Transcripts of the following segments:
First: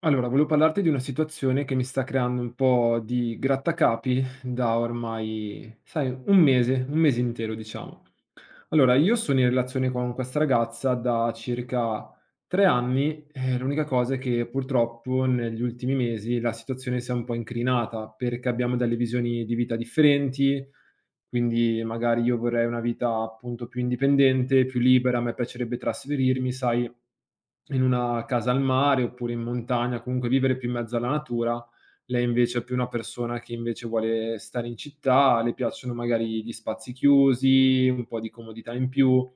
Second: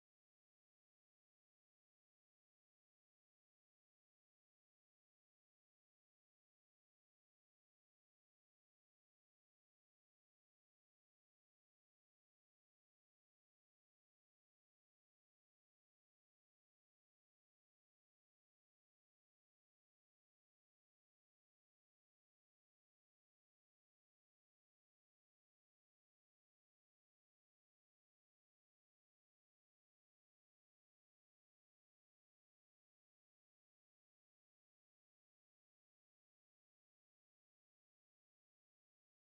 Allora, volevo parlarti di una situazione che mi sta creando un po' di grattacapi da ormai, sai, un mese intero, diciamo. Allora, io sono in relazione con questa ragazza da circa 3 anni, l'unica cosa è che purtroppo negli ultimi mesi la situazione si è un po' incrinata perché abbiamo delle visioni di vita differenti, quindi magari io vorrei una vita appunto più indipendente, più libera, a me piacerebbe trasferirmi, sai, in una casa al mare oppure in montagna, comunque vivere più in mezzo alla natura. Lei invece è più una persona che invece vuole stare in città, le piacciono magari gli spazi chiusi, un po' di comodità in più.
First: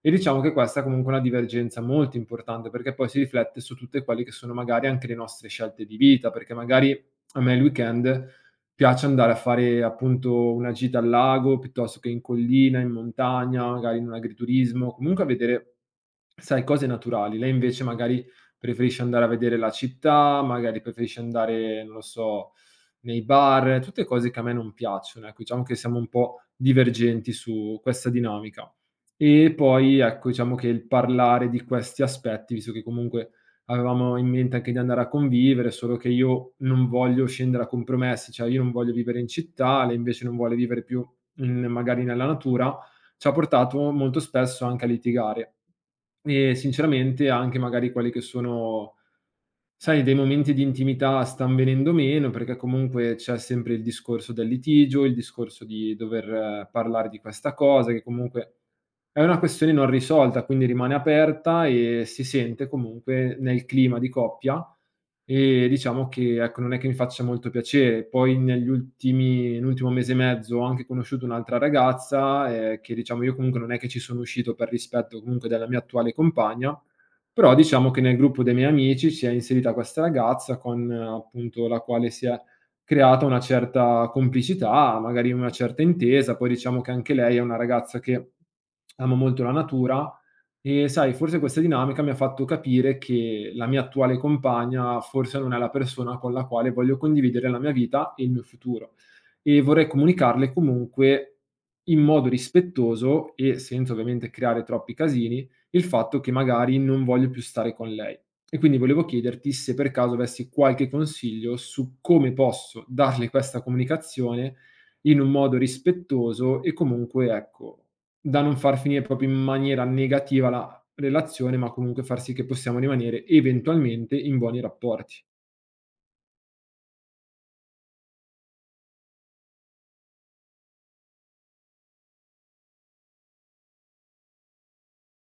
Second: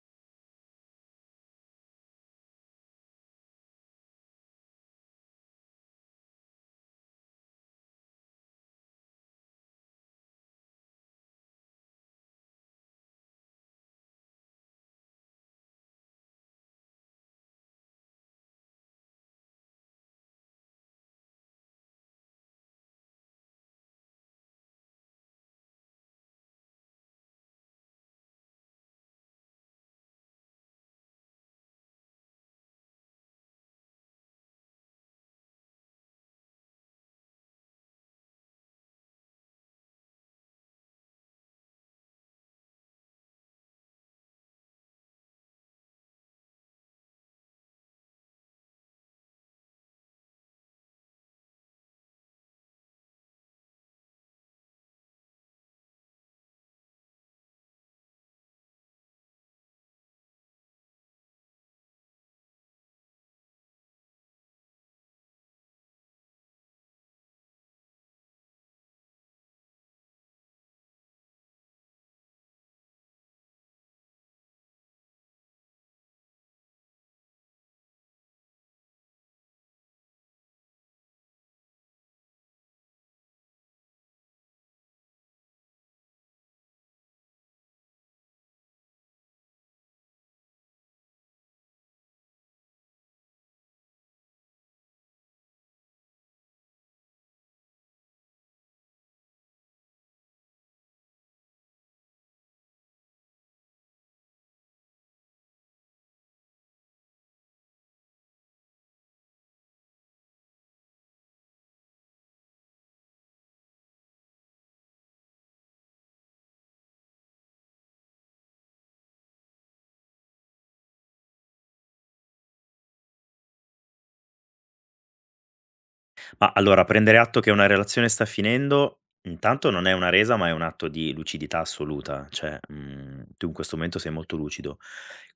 E diciamo che questa è comunque una divergenza molto importante, perché poi si riflette su tutte quelle che sono magari anche le nostre scelte di vita, perché magari a me il weekend piace andare a fare appunto una gita al lago, piuttosto che in collina, in montagna, magari in un agriturismo, comunque a vedere, sai, cose naturali. Lei invece magari preferisce andare a vedere la città, magari preferisce andare, non lo so, nei bar, tutte cose che a me non piacciono, ecco. Diciamo che siamo un po' divergenti su questa dinamica. E poi, ecco, diciamo che il parlare di questi aspetti, visto che comunque avevamo in mente anche di andare a convivere, solo che io non voglio scendere a compromessi, cioè io non voglio vivere in città, lei invece non vuole vivere più in magari nella natura, ci ha portato molto spesso anche a litigare. E sinceramente anche magari quelli che sono, sai, dei momenti di intimità stan venendo meno, perché comunque c'è sempre il discorso del litigio, il discorso di dover parlare di questa cosa, che comunque è una questione non risolta, quindi rimane aperta e si sente comunque nel clima di coppia, e diciamo che, ecco, non è che mi faccia molto piacere. Poi negli ultimi l'ultimo mese e mezzo ho anche conosciuto un'altra ragazza, che diciamo io comunque non è che ci sono uscito per rispetto comunque della mia attuale compagna, però diciamo che nel gruppo dei miei amici si è inserita questa ragazza con appunto la quale si è creata una certa complicità, magari una certa intesa. Poi diciamo che anche lei è una ragazza che ama molto la natura e, sai, forse questa dinamica mi ha fatto capire che la mia attuale compagna forse non è la persona con la quale voglio condividere la mia vita e il mio futuro. E vorrei comunicarle comunque in modo rispettoso e senza ovviamente creare troppi casini il fatto che magari non voglio più stare con lei. E quindi volevo chiederti se per caso avessi qualche consiglio su come posso darle questa comunicazione in un modo rispettoso e comunque, ecco, da non far finire proprio in maniera negativa la relazione, ma comunque far sì che possiamo rimanere eventualmente in buoni rapporti. Ma allora, prendere atto che una relazione sta finendo, intanto non è una resa, ma è un atto di lucidità assoluta, cioè, tu in questo momento sei molto lucido.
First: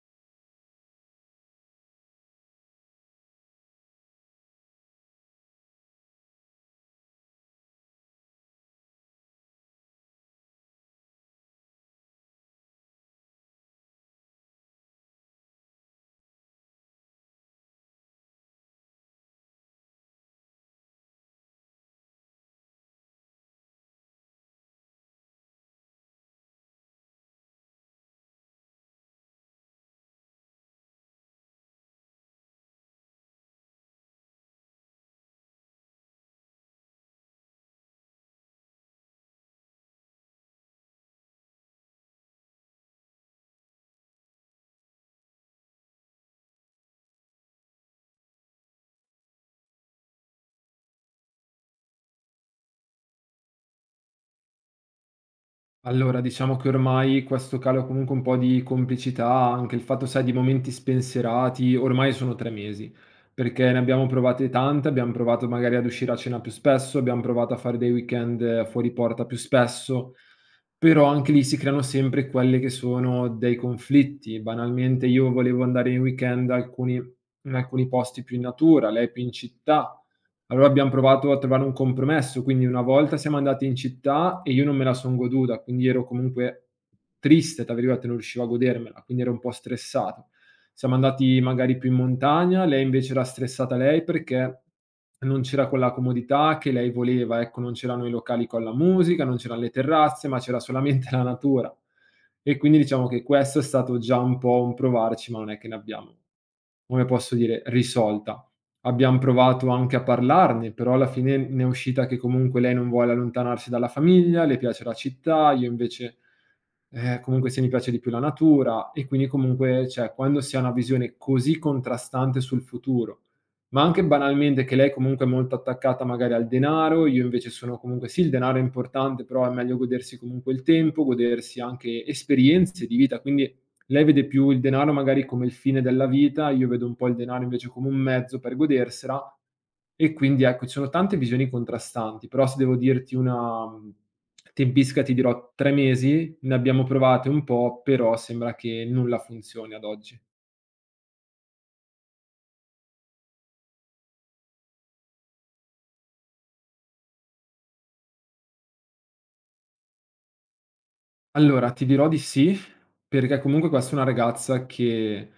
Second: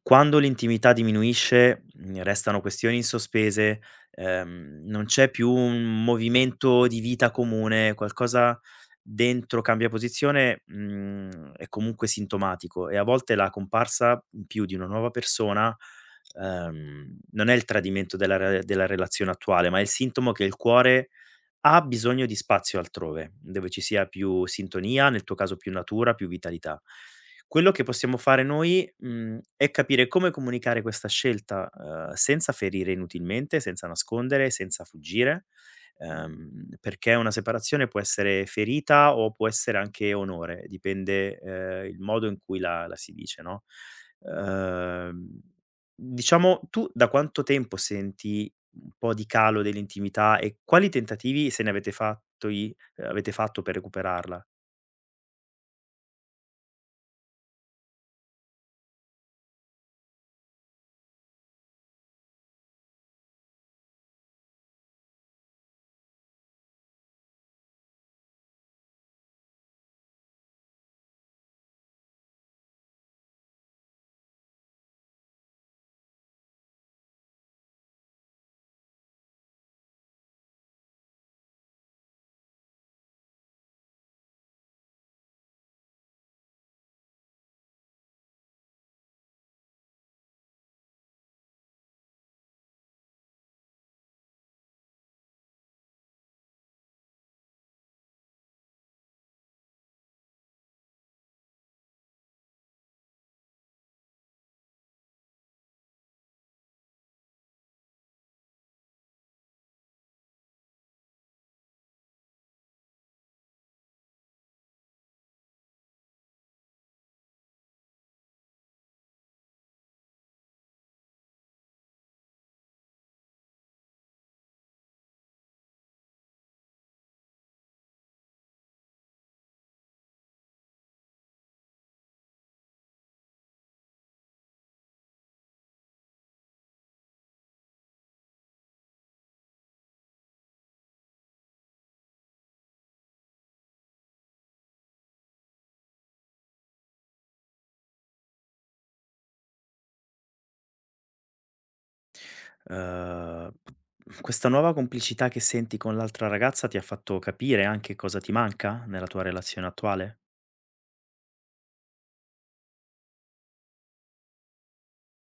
Quando l'intimità diminuisce, restano questioni in sospese, non c'è più un movimento di vita comune, qualcosa dentro cambia posizione, è comunque sintomatico e a volte la comparsa in più di una nuova persona non è il tradimento della relazione attuale, ma è il sintomo che il cuore ha bisogno di spazio altrove, dove ci sia più sintonia, nel tuo caso più natura, più vitalità. Quello che possiamo fare noi, è capire come comunicare questa scelta, senza ferire inutilmente, senza nascondere, senza fuggire, perché una separazione può essere ferita o può essere anche onore, dipende, il modo in cui la si dice, no, uhm, diciamo, tu da quanto tempo senti un po' di calo dell'intimità e quali tentativi, se ne avete fatto per recuperarla? Allora, diciamo che ormai questo calo comunque un po' di complicità, anche il fatto, sai, di momenti spensierati, ormai sono 3 mesi, perché ne abbiamo provate tante, abbiamo provato magari ad uscire a cena più spesso, abbiamo provato a fare dei weekend fuori porta più spesso, però anche lì si creano sempre quelli che sono dei conflitti. Banalmente io volevo andare in weekend in alcuni posti più in natura, lei più in città, allora abbiam provato a trovare un compromesso, quindi una volta siamo andati in città e io non me la son goduta, quindi ero comunque "triste", tra virgolette, non riuscivo a godermela, quindi ero un po' stressato. Siamo andati magari più in montagna, lei invece era stressata lei perché non c'era quella comodità che lei voleva, ecco, non c'erano i locali con la musica, non c'eran le terrazze, ma c'era solamente la natura. E quindi diciamo che questo è stato già un po' un provarci, ma non è che ne abbiamo, come posso dire, risolta. Abbiam provato anche a parlarne, però alla fine ne è uscita che comunque lei non vuole allontanarsi dalla famiglia, le piace la città, io invece, comunque sì, mi piace di più la natura e quindi comunque cioè, quando si ha una visione così contrastante sul futuro, ma anche banalmente che lei comunque è molto attaccata magari al denaro, io invece sono comunque sì, il denaro è importante, però è meglio godersi comunque il tempo, godersi anche esperienze di vita, quindi lei vede più il denaro magari come il fine della vita, io vedo un po' il denaro invece come un mezzo per godersela, e quindi ecco, ci sono tante visioni contrastanti, però se devo dirti una tempistica ti dirò 3 mesi, ne abbiamo provate un po', però sembra che nulla funzioni ad oggi. Uhm, Questa nuova complicità che senti con l'altra ragazza ti ha fatto capire anche cosa ti manca nella tua relazione attuale? Allora, ti dirò di sì, perché comunque questa è una ragazza che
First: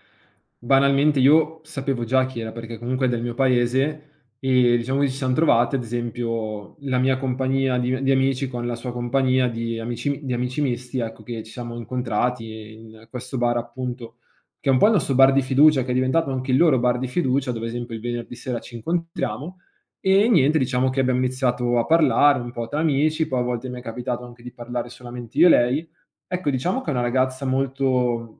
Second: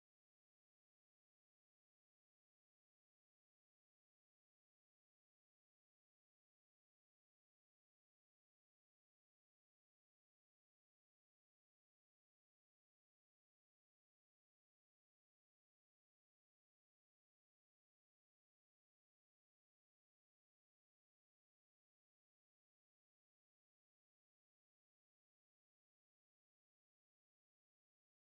banalmente io sapevo già chi era, perché comunque è del mio paese e diciamo che ci siam trovate, ad esempio, la mia compagnia di amici con la sua compagnia di amici misti, ecco, che ci siamo incontrati in questo bar appunto, che è un po' il nostro bar di fiducia, che è diventato anche il loro bar di fiducia, dove ad esempio il venerdì sera ci incontriamo. E niente, diciamo che abbiamo iniziato a parlare un po' tra amici, poi a volte mi è capitato anche di parlare solamente io e lei. Ecco, diciamo che è una ragazza molto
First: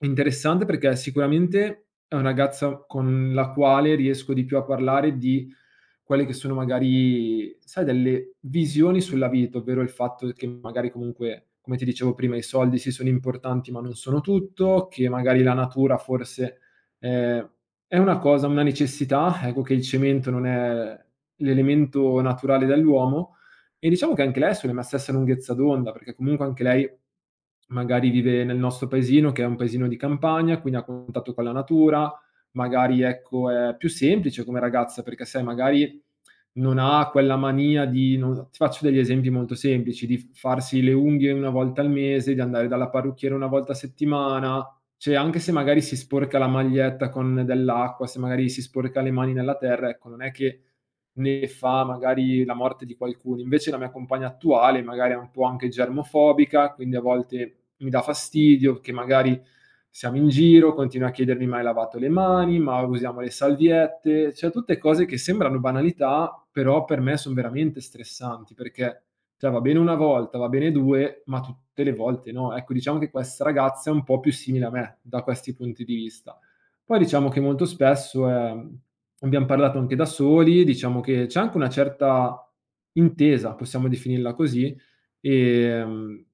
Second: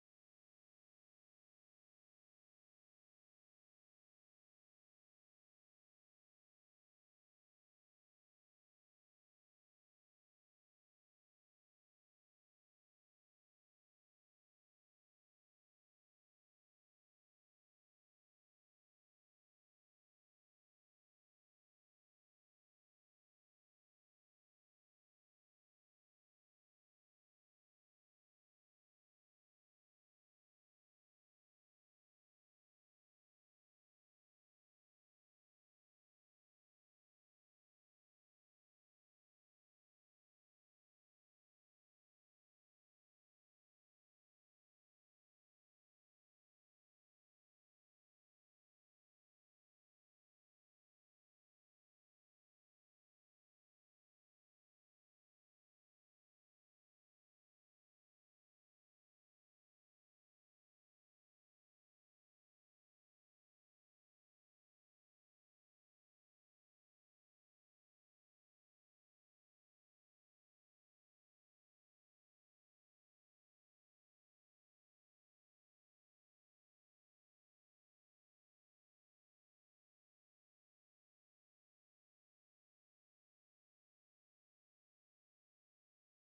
interessante perché sicuramente è una ragazza con la quale riesco di più a parlare di quelle che sono magari, sai, delle visioni sulla vita, ovvero il fatto che magari comunque, come ti dicevo prima, i soldi sì sono importanti ma non sono tutto, che magari la natura forse, ehm, è una cosa, una necessità, ecco, che il cemento non è l'elemento naturale dell'uomo, e diciamo che anche lei è sulla mia stessa lunghezza d'onda, perché comunque anche lei magari vive nel nostro paesino, che è un paesino di campagna, quindi ha contatto con la natura, magari ecco è più semplice come ragazza, perché sai magari non ha quella mania di, non ti faccio degli esempi molto semplici, di f farsi le unghie 1 volta al mese, di andare dalla parrucchiera 1 volta a settimana, cioè anche se magari si sporca la maglietta con dell'acqua, se magari si sporca le mani nella terra, ecco, non è che ne fa magari la morte di qualcuno. Invece la mia compagna attuale magari è un po' anche germofobica, quindi a volte mi dà fastidio che magari siamo in giro, continua a chiedermi: "Ma hai lavato le mani? Ma usiamo le salviette?" Cioè tutte cose che sembrano banalità, però per me son veramente stressanti, perché cioè va bene una volta, va bene 2, ma tutte le volte no. Ecco, diciamo che questa ragazza è un po' più simile a me da questi punti di vista. Poi diciamo che molto spesso, abbiam parlato anche da soli, diciamo che c'è anche una certa intesa, possiamo definirla così, ehm,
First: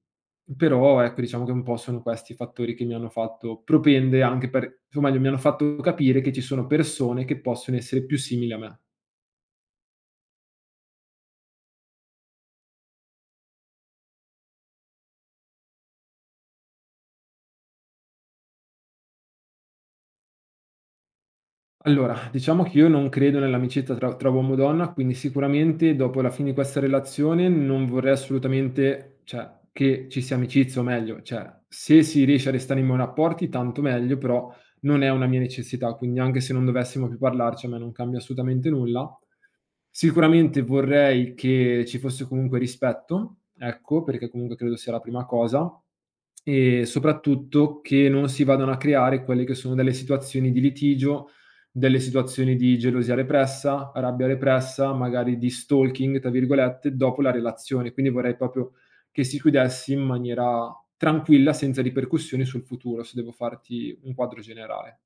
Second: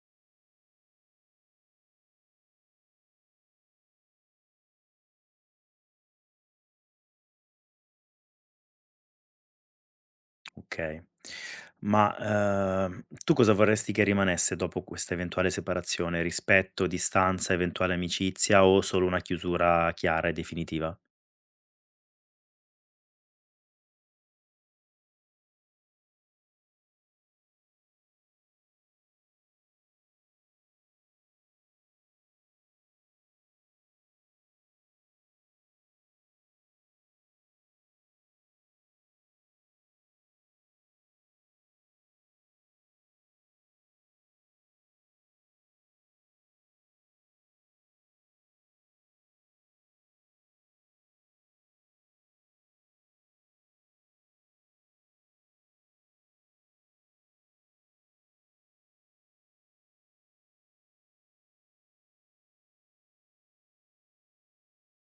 però ecco diciamo che un po' sono questi i fattori che mi hanno fatto propendere anche per, o meglio, mi hanno fatto capire che ci sono persone che possono essere più simili a me. Okay. Ma, tu cosa vorresti che rimanesse dopo questa eventuale separazione? Rispetto, distanza, eventuale amicizia o solo una chiusura chiara e definitiva? Allora, diciamo che io non credo nell'amicizia tra uomo e donna, quindi sicuramente dopo la fine di questa relazione non vorrei assolutamente, cioè, che ci sia amicizia o meglio, cioè, se si riesce a restare in buoni rapporti tanto meglio, però non è una mia necessità, quindi anche se non dovessimo più parlarci a me non cambia assolutamente nulla. Sicuramente vorrei che ci fosse comunque rispetto, ecco, perché comunque credo sia la prima cosa, e soprattutto che non si vadano a creare quelle che sono delle situazioni di litigio, delle situazioni di gelosia repressa, rabbia repressa, magari di "stalking" tra virgolette, dopo la relazione. Quindi vorrei proprio che si chiudesse in maniera tranquilla, senza ripercussioni sul futuro, se devo farti un quadro generale.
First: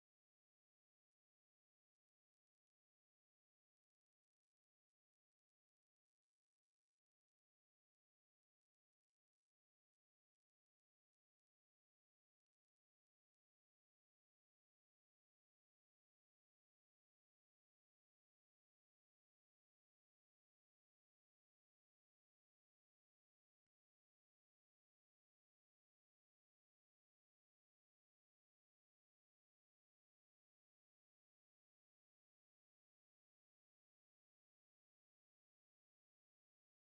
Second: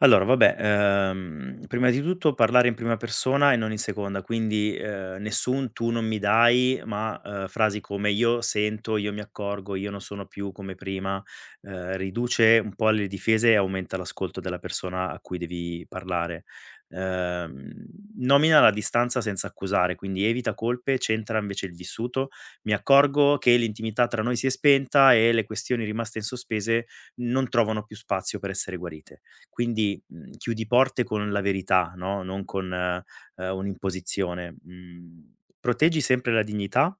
Allora, vabbè, prima di tutto parlare in prima persona e non in seconda, quindi, nessun "tu non mi dai", ma, frasi come: "Io sento, io mi accorgo, io non sono più come prima", riduce un po' le difese e aumenta l'ascolto della persona a cui devi parlare. Ehm, Nomina la distanza senza accusare, quindi evita colpe, centra invece il vissuto: "Mi accorgo che l'intimità tra noi si è spenta e le questioni rimaste in sospese non trovano più spazio per essere guarite". Quindi, chiudi porte con la verità, no, non con, un'imposizione. Mhmm, Proteggi sempre la dignità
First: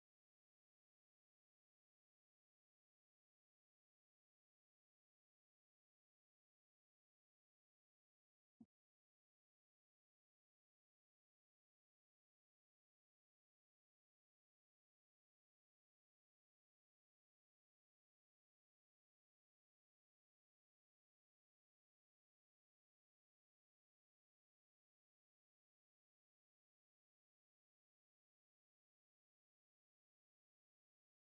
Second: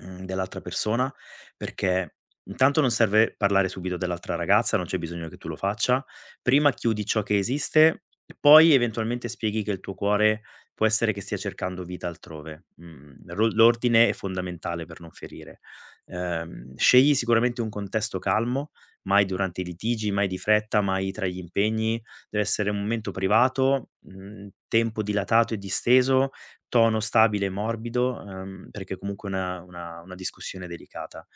Mhmm, dell'altra persona, perché intanto non serve parlare subito dell'altra ragazza, non c'è bisogno che tu lo faccia. Prima chiudi ciò che esiste e poi eventualmente spieghi che il tuo cuore può essere che stia cercando vita altrove. Mhmm, ro L'ordine è fondamentale per non ferire. Scegli sicuramente un contesto calmo, mai durante i litigi, mai di fretta, mai tra gli impegni. Deve essere un momento privato, tempo dilatato e disteso, tono stabile e morbido, perché comunque è una discussione delicata.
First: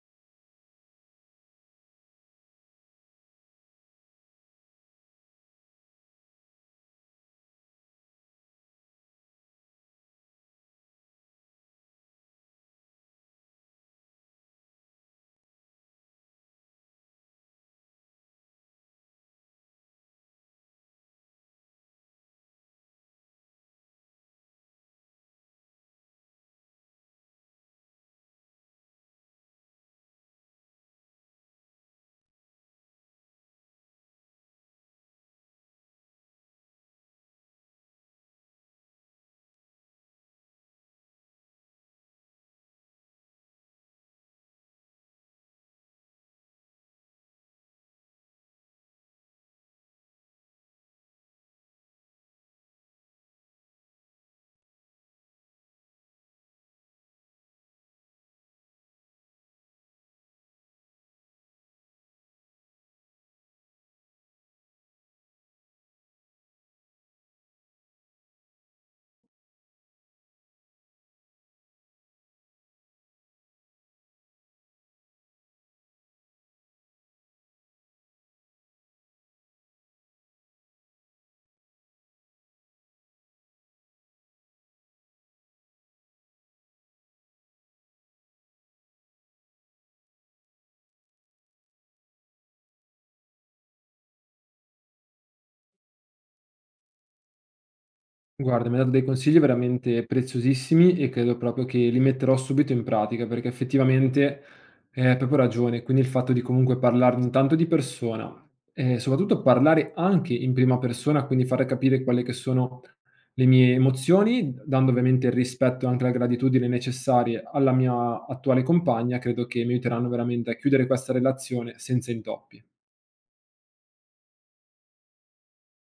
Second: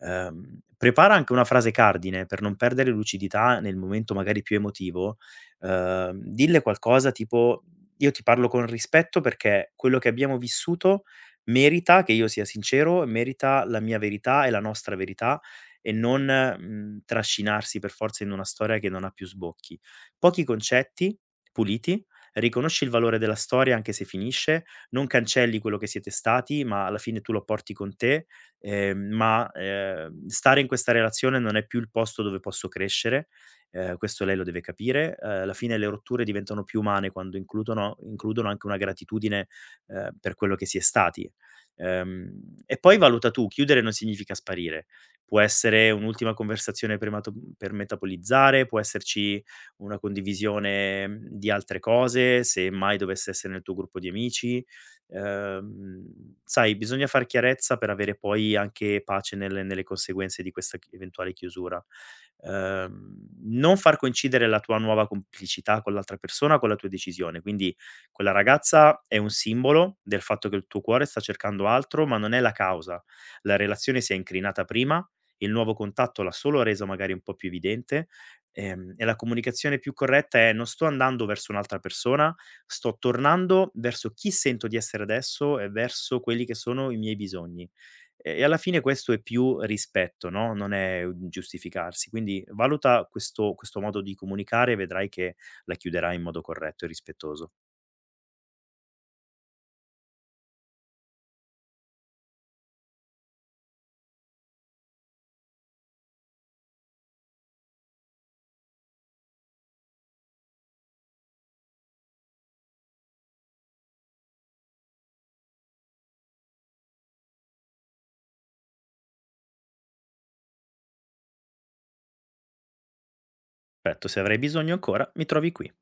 Prepara anche una frase cardine per non perdere lucidità nel momento magari più emotivo, dille qualcosa tipo: "Io ti parlo con rispetto perché quello che abbiamo vissuto merita che io sia sincero, merita la mia verità e la nostra verità", e non, trascinarsi per forza in una storia che non ha più sbocchi. Pochi concetti, puliti, riconosci il valore della storia: anche se finisce, non cancelli quello che siete stati, ma alla fine tu lo porti con te, ma, stare in questa relazione non è più il posto dove posso crescere, questo lei lo deve capire. Alla fine le rotture diventano più umane quando includono anche una gratitudine, per quello che si è stati. E poi valuta tu, chiudere non significa sparire. Può essere un'ultima conversazione per metabolizzare, può esserci una condivisione, di altre cose, se mai dovesse essere nel tuo gruppo di amici. Sai, bisogna far chiarezza per avere poi anche pace nelle conseguenze di questa chi eventuale chiusura. Ehm, Non far coincidere la tua nuova complicità con l'altra persona con la tua decisione. Quindi quella ragazza è un simbolo del fatto che il tuo cuore sta cercando altro, ma non è la causa. La relazione si è incrinata prima, il nuovo contatto l'ha solo reso magari un po' più evidente, e la comunicazione più corretta è: "Non sto andando verso un'altra persona, sto tornando verso chi sento di essere adesso e verso quelli che sono i miei bisogni". E alla fine questo è più rispetto, no? Non è un giustificarsi. Quindi valuta questo, questo modo di comunicare e vedrai che la chiuderai in modo corretto e rispettoso. Guarda, mi hai dato dei consigli veramente preziosissimi e credo proprio che li metterò subito in pratica, perché effettivamente hai proprio ragione. Quindi il fatto di comunque parlarne intanto di persona, e soprattutto parlare anche in prima persona, quindi fare capire quelle che sono le mie emozioni, dando ovviamente il rispetto e anche la gratitudine necessarie alla mia attuale compagna, credo che mi aiuteranno veramente a chiudere questa relazione senza intoppi. Perfetto, se avrai bisogno ancora, mi trovi qui.